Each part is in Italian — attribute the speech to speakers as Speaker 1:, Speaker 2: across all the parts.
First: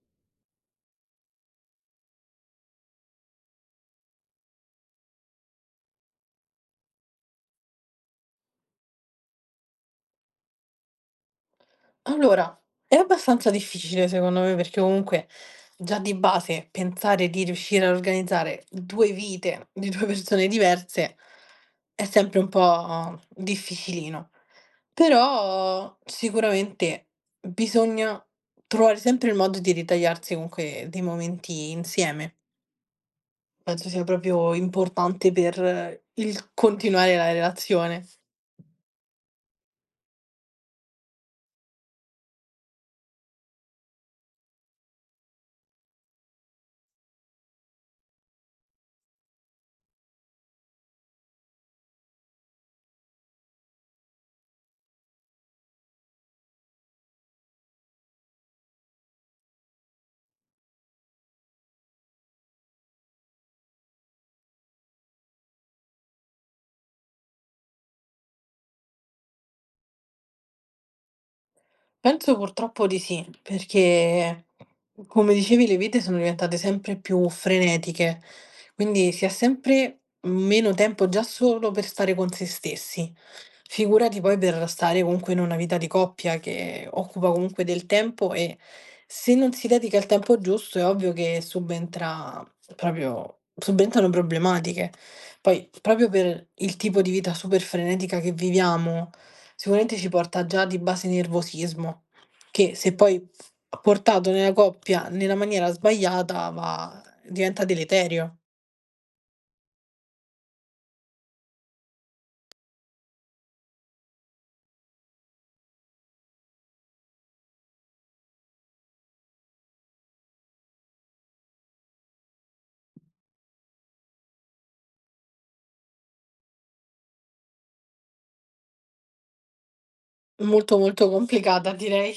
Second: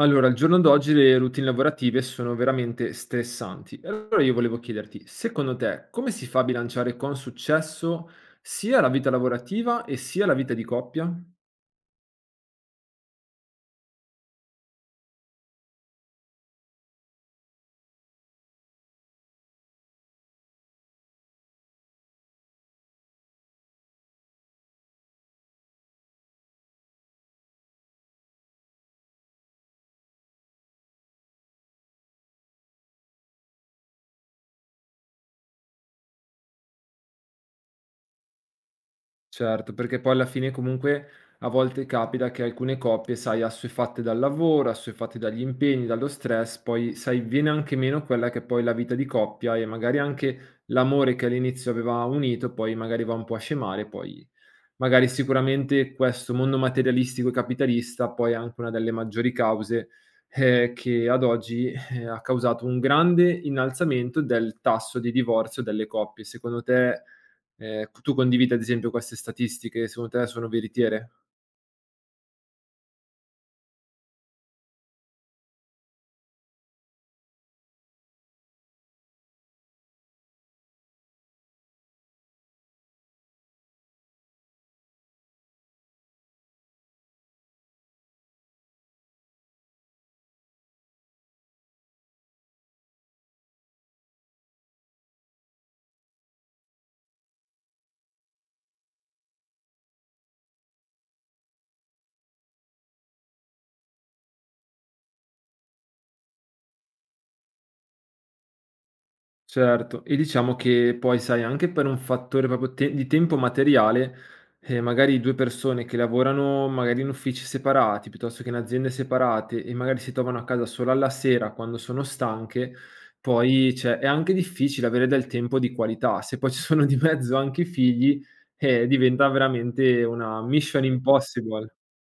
Speaker 1: Allora, al giorno d'oggi le routine lavorative sono veramente stressanti. E allora io volevo chiederti, secondo te, come si fa a bilanciare con successo sia la vita lavorativa e sia la vita di coppia?
Speaker 2: Allora, è abbastanza difficile secondo me, perché comunque già di base pensare di riuscire a organizzare 2 vite di 2 persone diverse è sempre un po' difficilino. Però sicuramente bisogna trovare sempre il modo di ritagliarsi comunque dei momenti insieme. Penso sia proprio importante per il continuare la relazione.
Speaker 1: Certo, perché poi alla fine comunque a volte capita che alcune coppie, sai, assuefatte dal lavoro, assuefatte dagli impegni, dallo stress, poi, sai, viene anche meno quella che è poi la vita di coppia e magari anche l'amore che all'inizio aveva unito, poi magari va un po' a scemare, poi. Magari sicuramente questo mondo materialistico e capitalista poi è anche una delle maggiori cause, che ad oggi, ha causato un grande innalzamento del tasso di divorzio delle coppie. Secondo te, tu condividi ad esempio queste statistiche? Secondo te sono veritiere?
Speaker 2: Penso purtroppo di sì, perché come dicevi le vite sono diventate sempre più frenetiche, quindi si ha sempre meno tempo già solo per stare con se stessi. Figurati poi per stare comunque in una vita di coppia che occupa comunque del tempo e se non si dedica il tempo giusto è ovvio che subentrano problematiche. Poi proprio per il tipo di vita super frenetica che viviamo sicuramente ci porta già di base nervosismo, che se poi portato nella coppia nella maniera sbagliata va diventa deleterio.
Speaker 1: Certo, e diciamo che poi sai anche per un fattore proprio te di tempo materiale, magari 2 persone che lavorano magari in uffici separati, piuttosto che in aziende separate e magari si trovano a casa solo alla sera quando sono stanche, poi cioè è anche difficile avere del tempo di qualità. Se poi ci sono di mezzo anche i figli, diventa veramente una
Speaker 2: Molto,
Speaker 1: mission
Speaker 2: molto
Speaker 1: impossible.
Speaker 2: complicata direi.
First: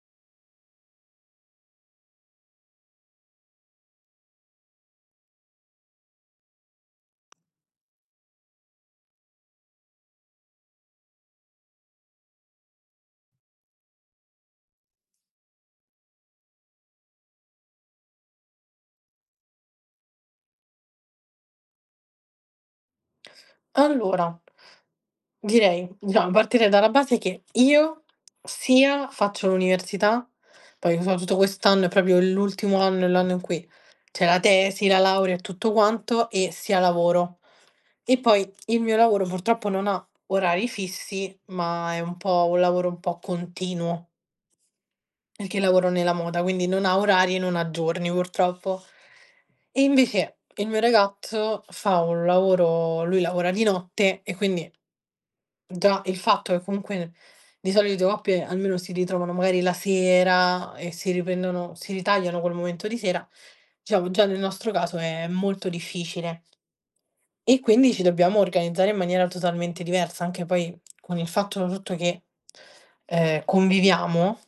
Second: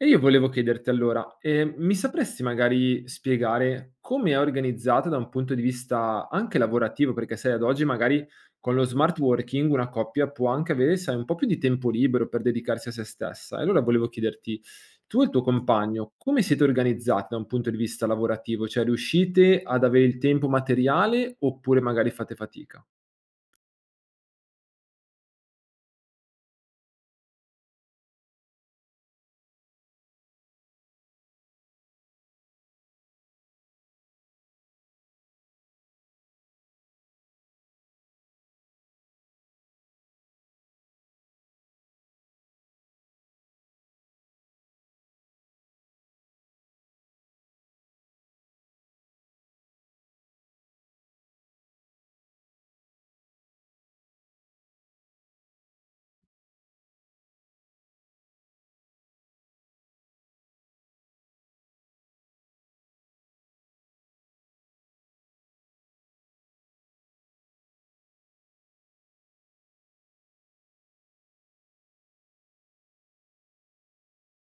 Speaker 1: E io volevo chiederti allora, mi sapresti magari spiegare come è organizzata da un punto di vista anche lavorativo? Perché sai ad oggi magari con lo smart working una coppia può anche avere, sai, un po' più di tempo libero per dedicarsi a se stessa. E allora volevo chiederti, tu e il tuo compagno come siete organizzati da un punto di vista lavorativo? Cioè riuscite ad avere il tempo materiale oppure magari fate fatica?
Speaker 2: Allora, direi, diciamo, partire dalla base che io sia faccio l'università, poi soprattutto quest'anno è proprio l'ultimo anno, è l'anno in cui c'è la tesi, la laurea e tutto quanto, e sia lavoro. E poi il mio lavoro purtroppo non ha orari fissi, ma è un po' un lavoro un po' continuo, perché lavoro nella moda, quindi non ha orari e non ha giorni purtroppo. E invece il mio ragazzo fa un lavoro, lui lavora di notte e quindi già, il fatto è comunque di solito le coppie almeno si ritrovano magari la sera e si ritagliano quel momento di sera. Diciamo già nel nostro caso è molto difficile. E quindi ci dobbiamo organizzare in maniera totalmente diversa, anche poi con il fatto tutto che, conviviamo,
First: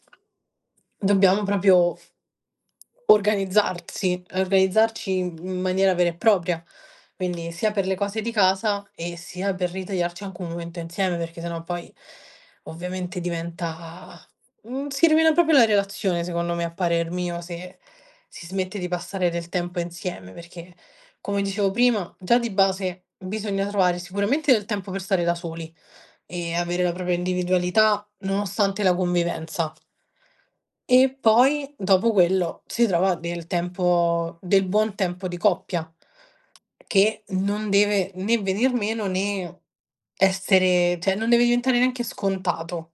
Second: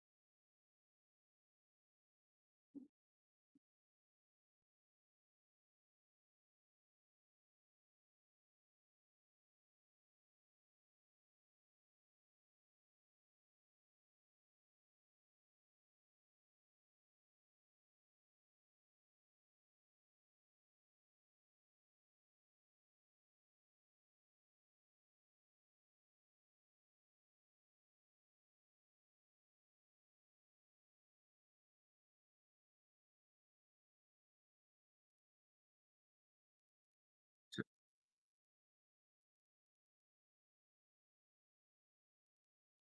Speaker 2: dobbiamo proprio organizzarsi organizzarci in maniera vera e propria. Quindi sia per le cose di casa e sia per ritagliarci anche un momento insieme, perché sennò poi ovviamente diventa si rovina proprio la relazione secondo me, a parer mio, se si smette di passare del tempo insieme, perché come dicevo prima, già di base bisogna trovare sicuramente del tempo per stare da soli e avere la propria individualità nonostante la convivenza. E poi dopo quello si trova del tempo, del buon tempo di coppia. Che
Speaker 1: Ce
Speaker 2: non deve né venir meno né essere, cioè non deve diventare neanche scontato.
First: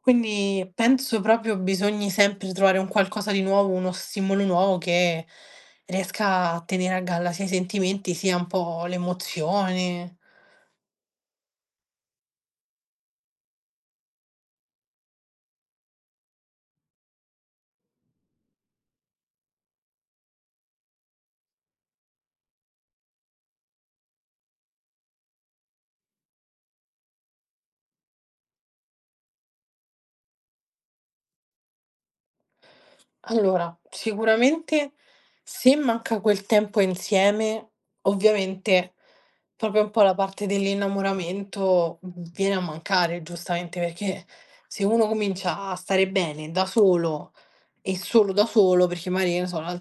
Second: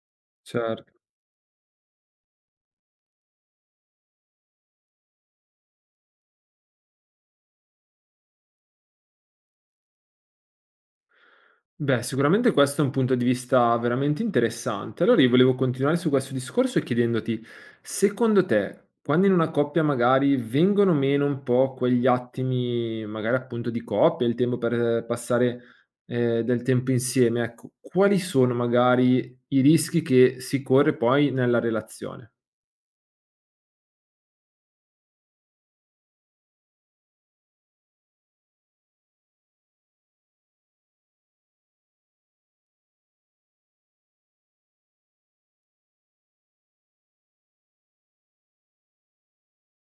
Speaker 2: Quindi
Speaker 1: cer
Speaker 2: penso proprio bisogni sempre trovare un qualcosa di nuovo, uno stimolo nuovo che riesca a tenere a galla sia i sentimenti, sia un po' l'emozione.
Speaker 1: Beh, sicuramente questo è un punto di vista veramente interessante. Allora io volevo continuare su questo discorso chiedendoti, secondo te, quando in una coppia magari vengono meno un po' quegli attimi, magari appunto di coppia, il tempo per passare del tempo insieme, ecco, quali sono magari i rischi che si corre poi nella relazione?
Speaker 2: Allora, sicuramente se manca quel tempo insieme, ovviamente proprio un po' la parte dell'innamoramento viene a mancare, giustamente, perché se uno comincia a stare bene da solo e solo da solo, perché magari, che ne so,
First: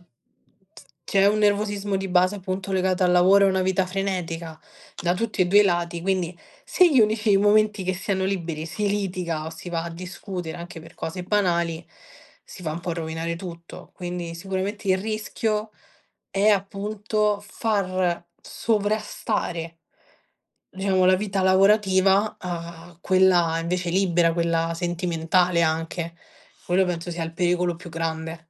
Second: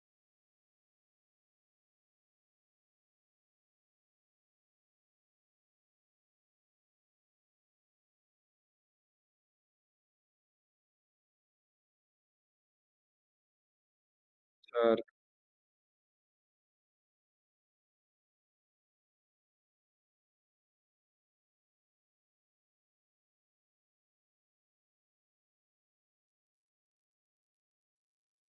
Speaker 2: c'è un nervosismo di base appunto legato al lavoro e una vita frenetica da tutti e due i lati, quindi se gli unici momenti che si hanno liberi si litiga o si va a discutere anche per cose banali, si va un po' a rovinare tutto. Quindi sicuramente il rischio è appunto far sovrastare, diciamo, la vita lavorativa a quella invece libera, quella sentimentale anche. Quello penso sia il pericolo più grande.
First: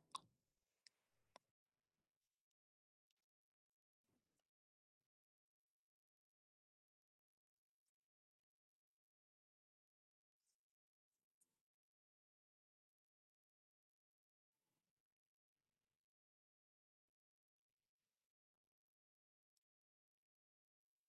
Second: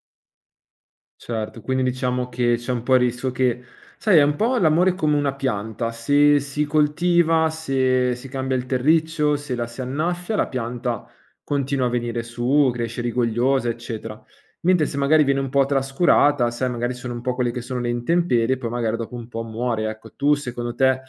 Speaker 1: Certo, quindi diciamo che c'è un po' il rischio che sai è un po' l'amore come una pianta, se si coltiva, se si cambia il terriccio, se la si annaffia, la pianta continua a venire su, cresce rigogliosa, eccetera. Mentre se magari viene un po' trascurata, sai magari sono un po' quelle che sono le intemperie, poi magari dopo un po' muore. Ecco, tu secondo te,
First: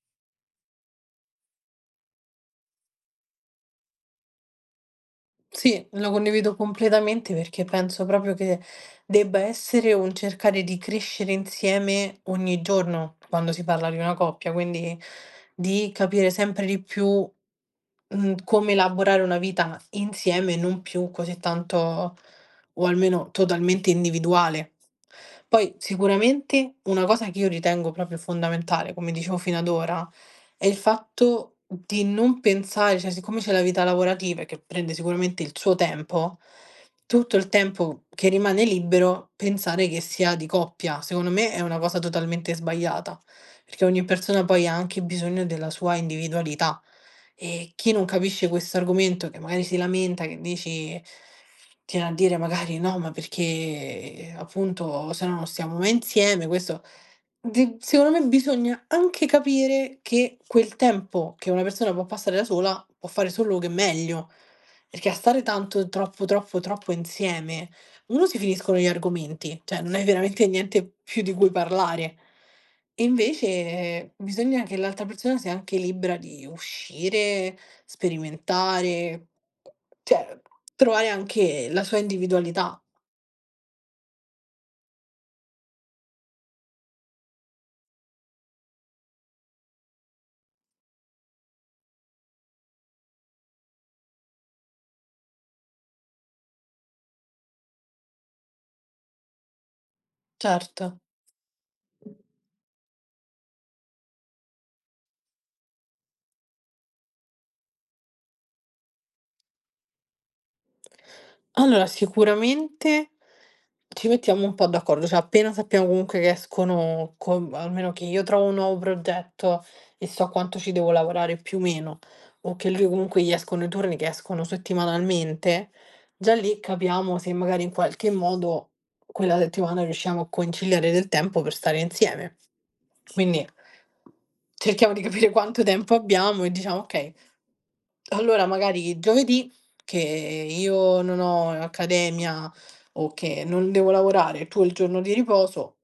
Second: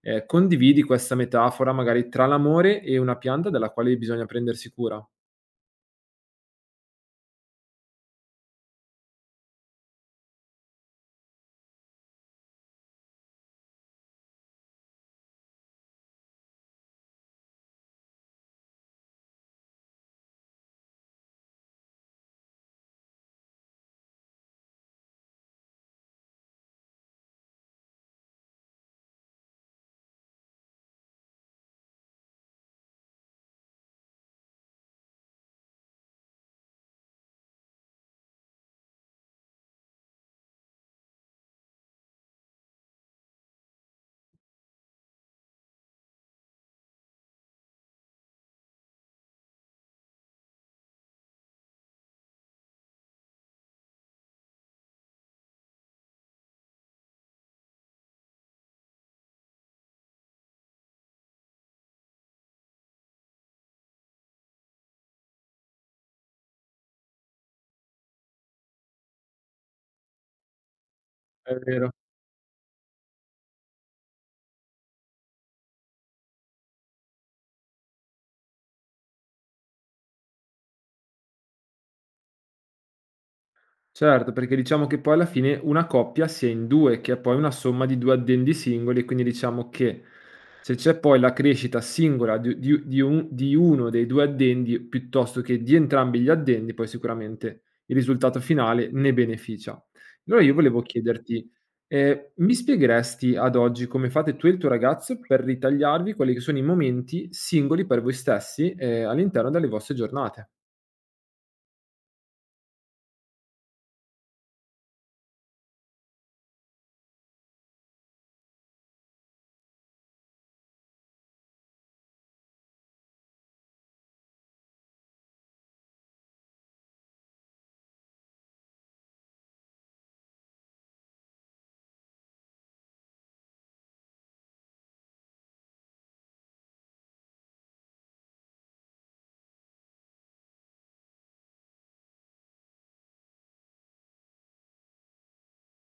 Speaker 1: condividi questa metafora magari tra l'amore e una pianta della quale bisogna prendersi cura?
Speaker 2: Sì, lo condivido completamente perché penso proprio che debba essere un cercare di crescere insieme ogni giorno quando si parla di una coppia, quindi di capire sempre di più, come elaborare una vita insieme e non più così tanto o almeno totalmente individuale. Poi sicuramente una cosa che io ritengo proprio fondamentale, come dicevo fino ad ora, è il fatto di non pensare, cioè siccome c'è la vita lavorativa che prende sicuramente il suo tempo, tutto il tempo che rimane libero pensare che sia di coppia. Secondo me è una cosa totalmente sbagliata, perché ogni persona poi ha anche bisogno della sua individualità. E chi non capisce questo argomento, che magari si lamenta, che dici tiene a dire magari: "No, ma perché appunto se no non stiamo mai insieme", questo, di secondo me bisogna anche capire che quel tempo che una persona può passare da sola può fare solo che meglio, perché a stare tanto, troppo, troppo, troppo insieme 1 si finiscono gli argomenti, cioè non hai veramente niente più di cui
Speaker 1: È vero.
Speaker 2: parlare. E invece bisogna che l'altra persona sia anche libera di uscire, sperimentare, cioè trovare anche la sua individualità.
Speaker 1: Certo, perché diciamo che poi alla fine una coppia si è in 2, che è poi una somma di 2 addendi singoli, quindi diciamo che se c'è poi la crescita singola di un di uno dei 2 addendi piuttosto che di entrambi gli addendi, poi sicuramente il risultato finale ne beneficia. Allora io volevo
Speaker 2: Certo.
Speaker 1: chiederti, mi spiegheresti ad oggi come fate tu e il tuo ragazzo per ritagliarvi quelli che sono i momenti singoli per voi stessi, all'interno delle vostre giornate?
Speaker 2: Allora, sicuramente ci mettiamo un po' d'accordo, cioè appena sappiamo comunque che escono com almeno che io trovo un nuovo progetto e so quanto ci devo lavorare più o meno, o che lui comunque gli escono i turni che escono settimanalmente, già lì capiamo se magari in qualche modo quella settimana riusciamo a conciliare del tempo per stare insieme. Quindi cerchiamo di capire quanto tempo abbiamo e diciamo: "Okay, allora magari giovedì che io non ho accademia o che non devo lavorare, tu hai il giorno di riposo."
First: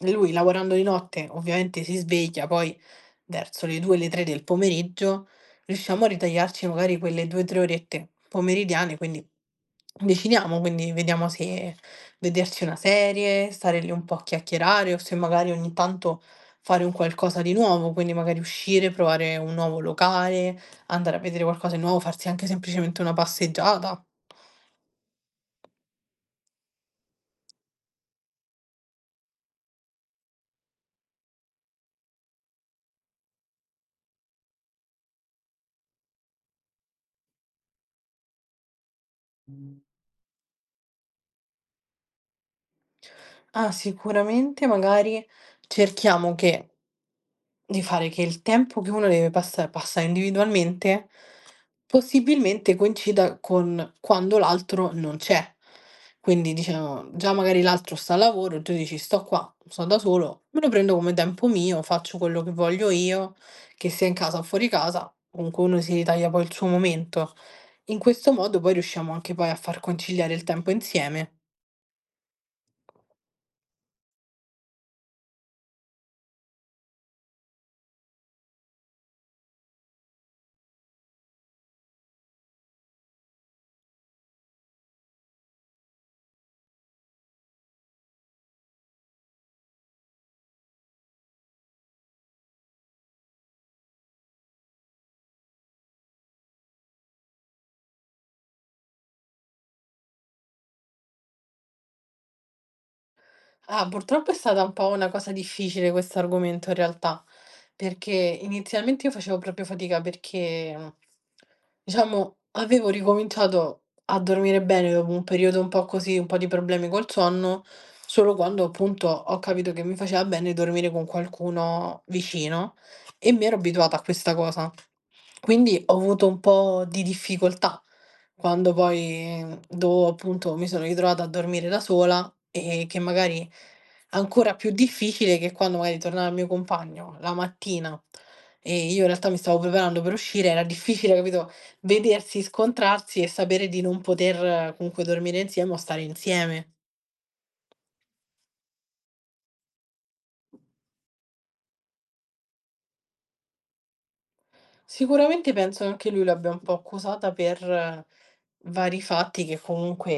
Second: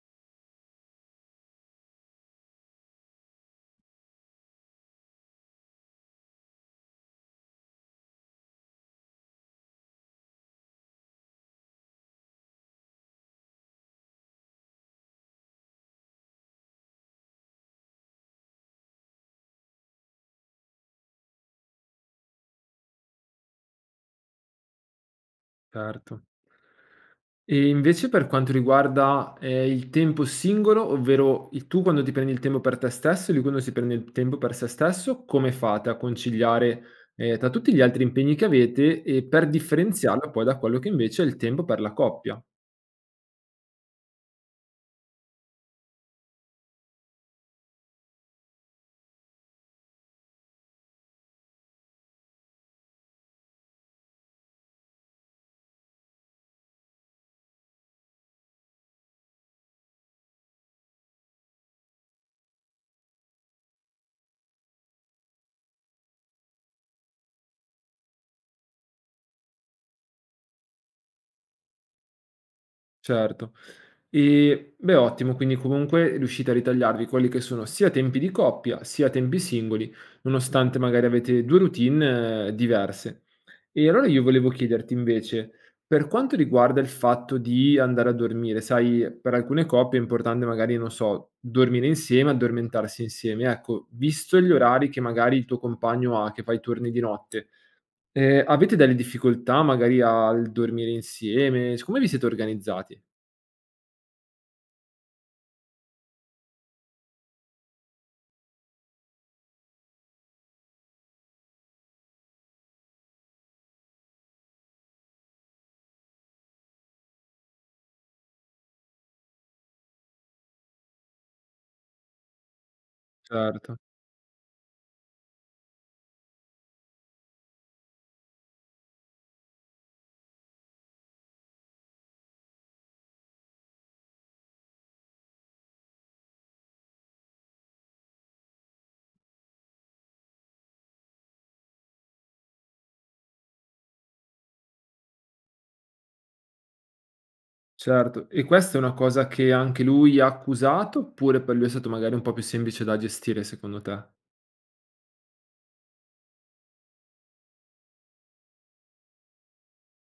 Speaker 2: Lui lavorando di notte ovviamente si sveglia poi verso le 2, le 3 del pomeriggio, riusciamo a ritagliarci magari quelle 2, 3 orette pomeridiane, quindi deciniamo, quindi vediamo se vederci una serie, stare lì un po' a chiacchierare o se magari ogni tanto fare un qualcosa di nuovo, quindi magari uscire, provare un nuovo locale. Andare a vedere qualcosa di nuovo, farsi anche semplicemente una passeggiata.
Speaker 1: Certo. E invece per quanto riguarda, il tempo singolo, ovvero il tu quando ti prendi il tempo per te stesso e lui quando si prende il tempo per se stesso, come fate a conciliare, tra tutti gli altri impegni che avete e per differenziarlo poi da quello che invece è il tempo per la coppia?
Speaker 2: Ah, sicuramente magari cerchiamo che di fare che il tempo che uno deve passare individualmente, possibilmente coincida con quando l'altro non c'è. Quindi diciamo, già magari l'altro sta al lavoro, tu dici: "Sto qua, sto da solo, me lo prendo come tempo mio, faccio quello che voglio io", che sia in casa o fuori casa, comunque uno si ritaglia poi il suo momento. In questo modo poi riusciamo anche poi a far conciliare il tempo insieme.
Speaker 1: Certo. E beh, ottimo, quindi comunque riuscite a ritagliarvi quelli che sono sia tempi di coppia, sia tempi singoli, nonostante magari avete 2 routine diverse. E allora io volevo chiederti invece, per quanto riguarda il fatto di andare a dormire, sai, per alcune coppie è importante magari, non so, dormire insieme, addormentarsi insieme. Ecco, visto gli orari che magari il tuo compagno ha, che fa i turni di notte, avete delle difficoltà magari al dormire insieme? S Come vi siete organizzati?
Speaker 2: Ah, purtroppo è stata un po' una cosa difficile questo argomento in realtà, perché inizialmente io facevo proprio fatica perché, diciamo avevo ricominciato a dormire bene dopo un periodo un po' così, un po' di problemi col sonno, solo quando appunto ho capito che mi faceva bene dormire con qualcuno vicino e mi ero
Speaker 1: Certo,
Speaker 2: abituata a questa cosa. Quindi ho avuto un po' di difficoltà. Quando poi, mhmm, do appunto mi sono ritrovata a dormire da sola, e che magari ancora più difficile che quando magari tornava il mio compagno la mattina, e io in realtà mi stavo preparando per uscire, era difficile, capito, vedersi, scontrarsi e sapere di non poter comunque dormire insieme o stare insieme.
Speaker 1: certo. E questa è una cosa che anche lui ha accusato, oppure per lui è stato magari un po' più semplice da gestire secondo te?
Speaker 2: Sicuramente penso che anche lui l'abbia un po' accusata per vari fatti che comunque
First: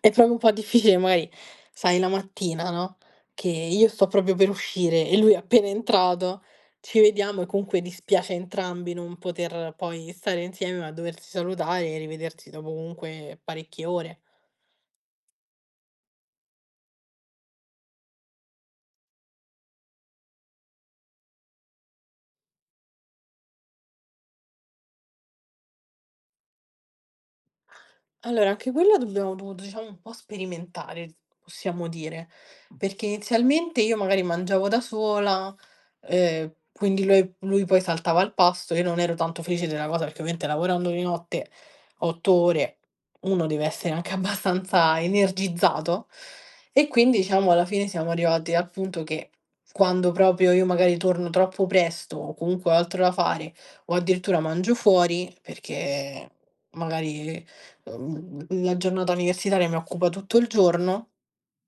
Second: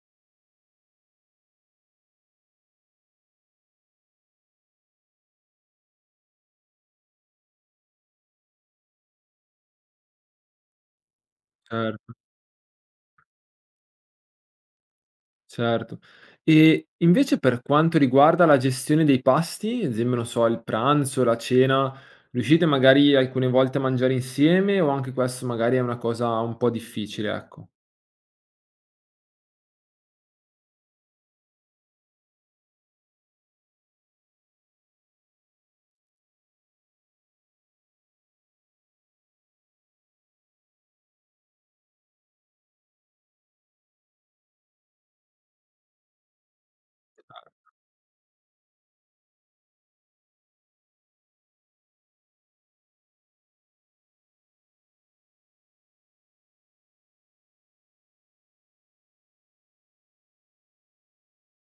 Speaker 2: è proprio un po' difficile, magari sai la mattina, no, che io sto proprio per uscire e lui è appena entrato, ci vediamo e comunque dispiace a entrambi non poter poi stare insieme, ma doversi salutare e
Speaker 1: Certo.
Speaker 2: rivedersi dopo comunque parecchie ore.
Speaker 1: Certo. E invece per quanto riguarda la gestione dei pasti, ad esempio, non so, il pranzo, la cena, riuscite magari alcune volte a mangiare insieme o anche questo magari è una cosa un po' difficile, ecco.
Speaker 2: Allora, anche quella dobbiamo dovuto, diciamo, un po' sperimentare, possiamo dire, perché inizialmente io magari mangiavo da sola, quindi lui poi saltava al pasto, io non ero tanto felice della cosa perché ovviamente lavorando di notte 8 ore, uno deve essere anche abbastanza energizzato e quindi,
Speaker 1: Ah,
Speaker 2: diciamo, alla fine siamo arrivati al punto che quando proprio io magari torno troppo presto o comunque ho altro da fare o addirittura mangio fuori perché magari la giornata universitaria mi occupa tutto il giorno,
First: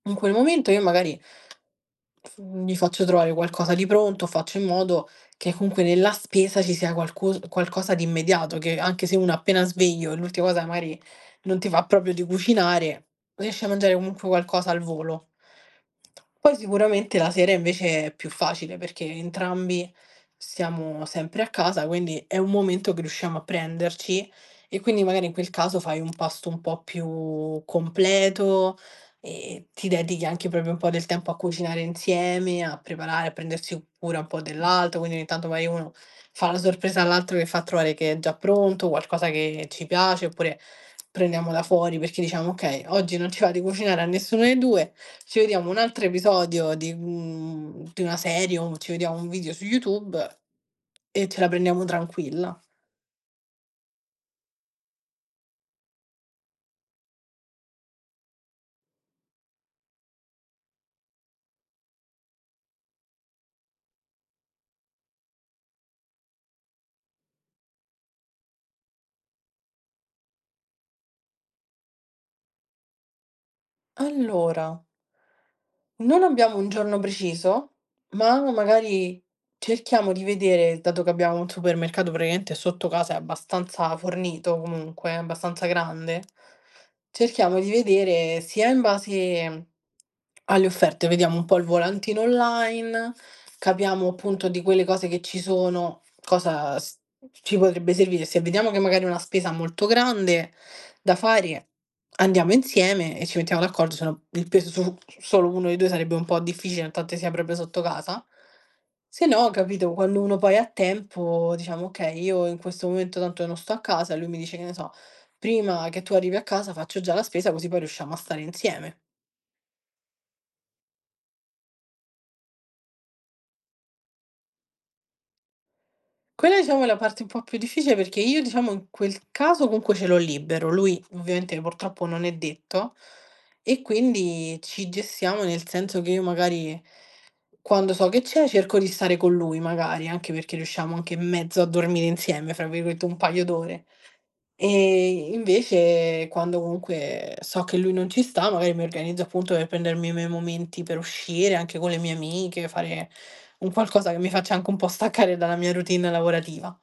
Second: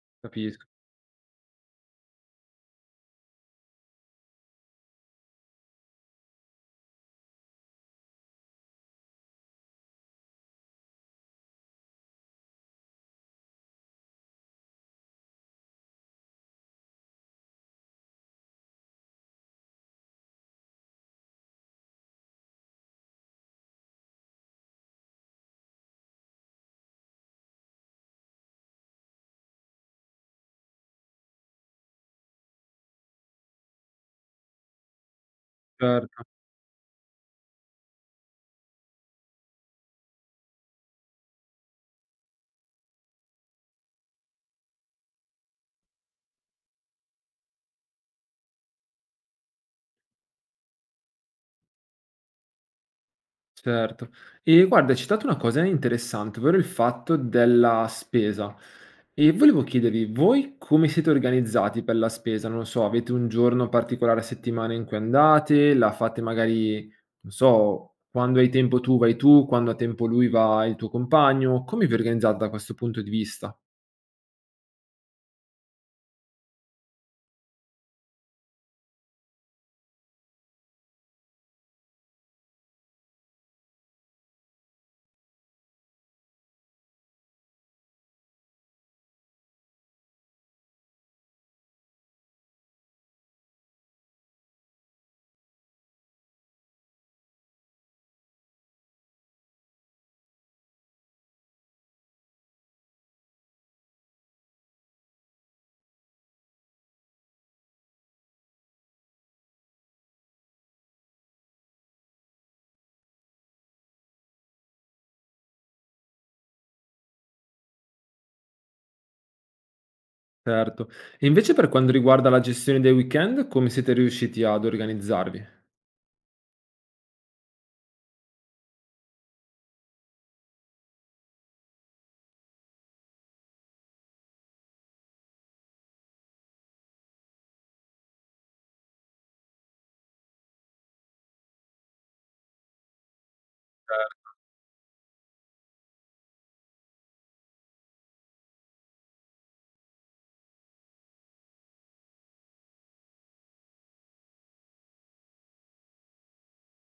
Speaker 2: in quel
Speaker 1: capisco,
Speaker 2: momento io magari f gli faccio trovare qualcosa di pronto, faccio in modo che comunque nella spesa ci sia qualcosa di immediato, che anche se uno è appena sveglio e l'ultima cosa che magari non ti va proprio di cucinare, riesci a mangiare comunque qualcosa al volo. Poi sicuramente la sera invece è più facile, perché entrambi siamo sempre a casa, quindi è un momento che riusciamo a prenderci, e quindi magari in quel caso fai un pasto un po' più completo e ti dedichi anche proprio un po' del tempo a cucinare insieme, a preparare, a prendersi cura un po' dell'altro, quindi ogni tanto magari uno
Speaker 1: certo.
Speaker 2: fa la sorpresa all'altro, che fa trovare che è già pronto, qualcosa che ci piace, oppure prendiamo da fuori perché diciamo: "Okay, oggi non ci va di cucinare a nessuno dei 2, ci vediamo un altro episodio di di una serie o ci vediamo un video su YouTube e ce la prendiamo tranquilla."
Speaker 1: Certo. E guarda, hai citato una cosa interessante, ovvero il fatto della spesa. E volevo chiedervi, voi come siete organizzati per la spesa? Non lo so, avete un giorno particolare a settimana in cui andate? La fate magari, non so, quando hai tempo tu vai tu, quando ha tempo lui va il tuo compagno? Come vi organizzate da questo punto di vista?
Speaker 2: Allora, non abbiamo un giorno preciso, ma magari cerchiamo di vedere, dato che abbiamo un supermercato praticamente sotto casa, è abbastanza fornito comunque, è abbastanza grande, cerchiamo di vedere sia in base alle offerte, vediamo un po' il volantino online, capiamo appunto di quelle cose che ci sono, cosa ci potrebbe servire. Se vediamo che magari è una spesa molto grande da fare, andiamo insieme e ci mettiamo d'accordo, se no il peso su solo uno dei 2 sarebbe un po' difficile, tanto si avrebbe sotto casa. Se no, capito, quando uno poi ha tempo diciamo: "Okay, io in questo momento tanto non sto a casa", e lui mi dice, che ne so: "Prima che tu arrivi a casa faccio già la spesa così poi riusciamo a stare insieme".
Speaker 1: Certo. E invece per quanto riguarda la gestione dei weekend, come siete riusciti ad organizzarvi?
Speaker 2: Quella diciamo è la parte un po' più difficile perché io diciamo in quel caso comunque ce l'ho libero, lui ovviamente purtroppo non è detto, e quindi ci gestiamo nel senso che io magari quando so che c'è cerco di stare con lui magari, anche perché riusciamo anche mezzo a "dormire insieme", fra virgolette, un paio d'ore. Invece quando comunque so che lui non ci sta, magari mi organizzo appunto per prendermi i miei momenti per uscire anche con le mie amiche, fare un qualcosa che mi faccia anche un po' staccare dalla mia routine lavorativa.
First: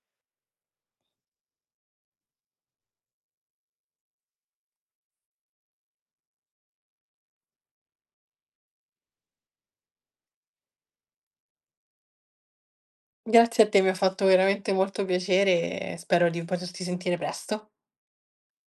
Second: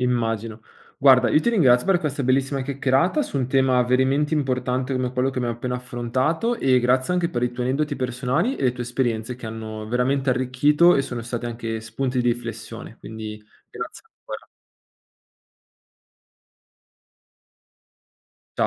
Speaker 1: Immagino. Guarda, io ti ringrazio per questa bellissima chiacchierata su un tema veramente importante come quello che abbiamo appena affrontato e grazie anche per i tuoi aneddoti personali e le tue esperienze che hanno veramente arricchito e sono stati anche spunti di riflessione. Quindi
Speaker 2: Grazie a te, mi ha
Speaker 1: grazie
Speaker 2: fatto
Speaker 1: ancora. Ciao.
Speaker 2: veramente molto piacere e spero di poterti sentire presto.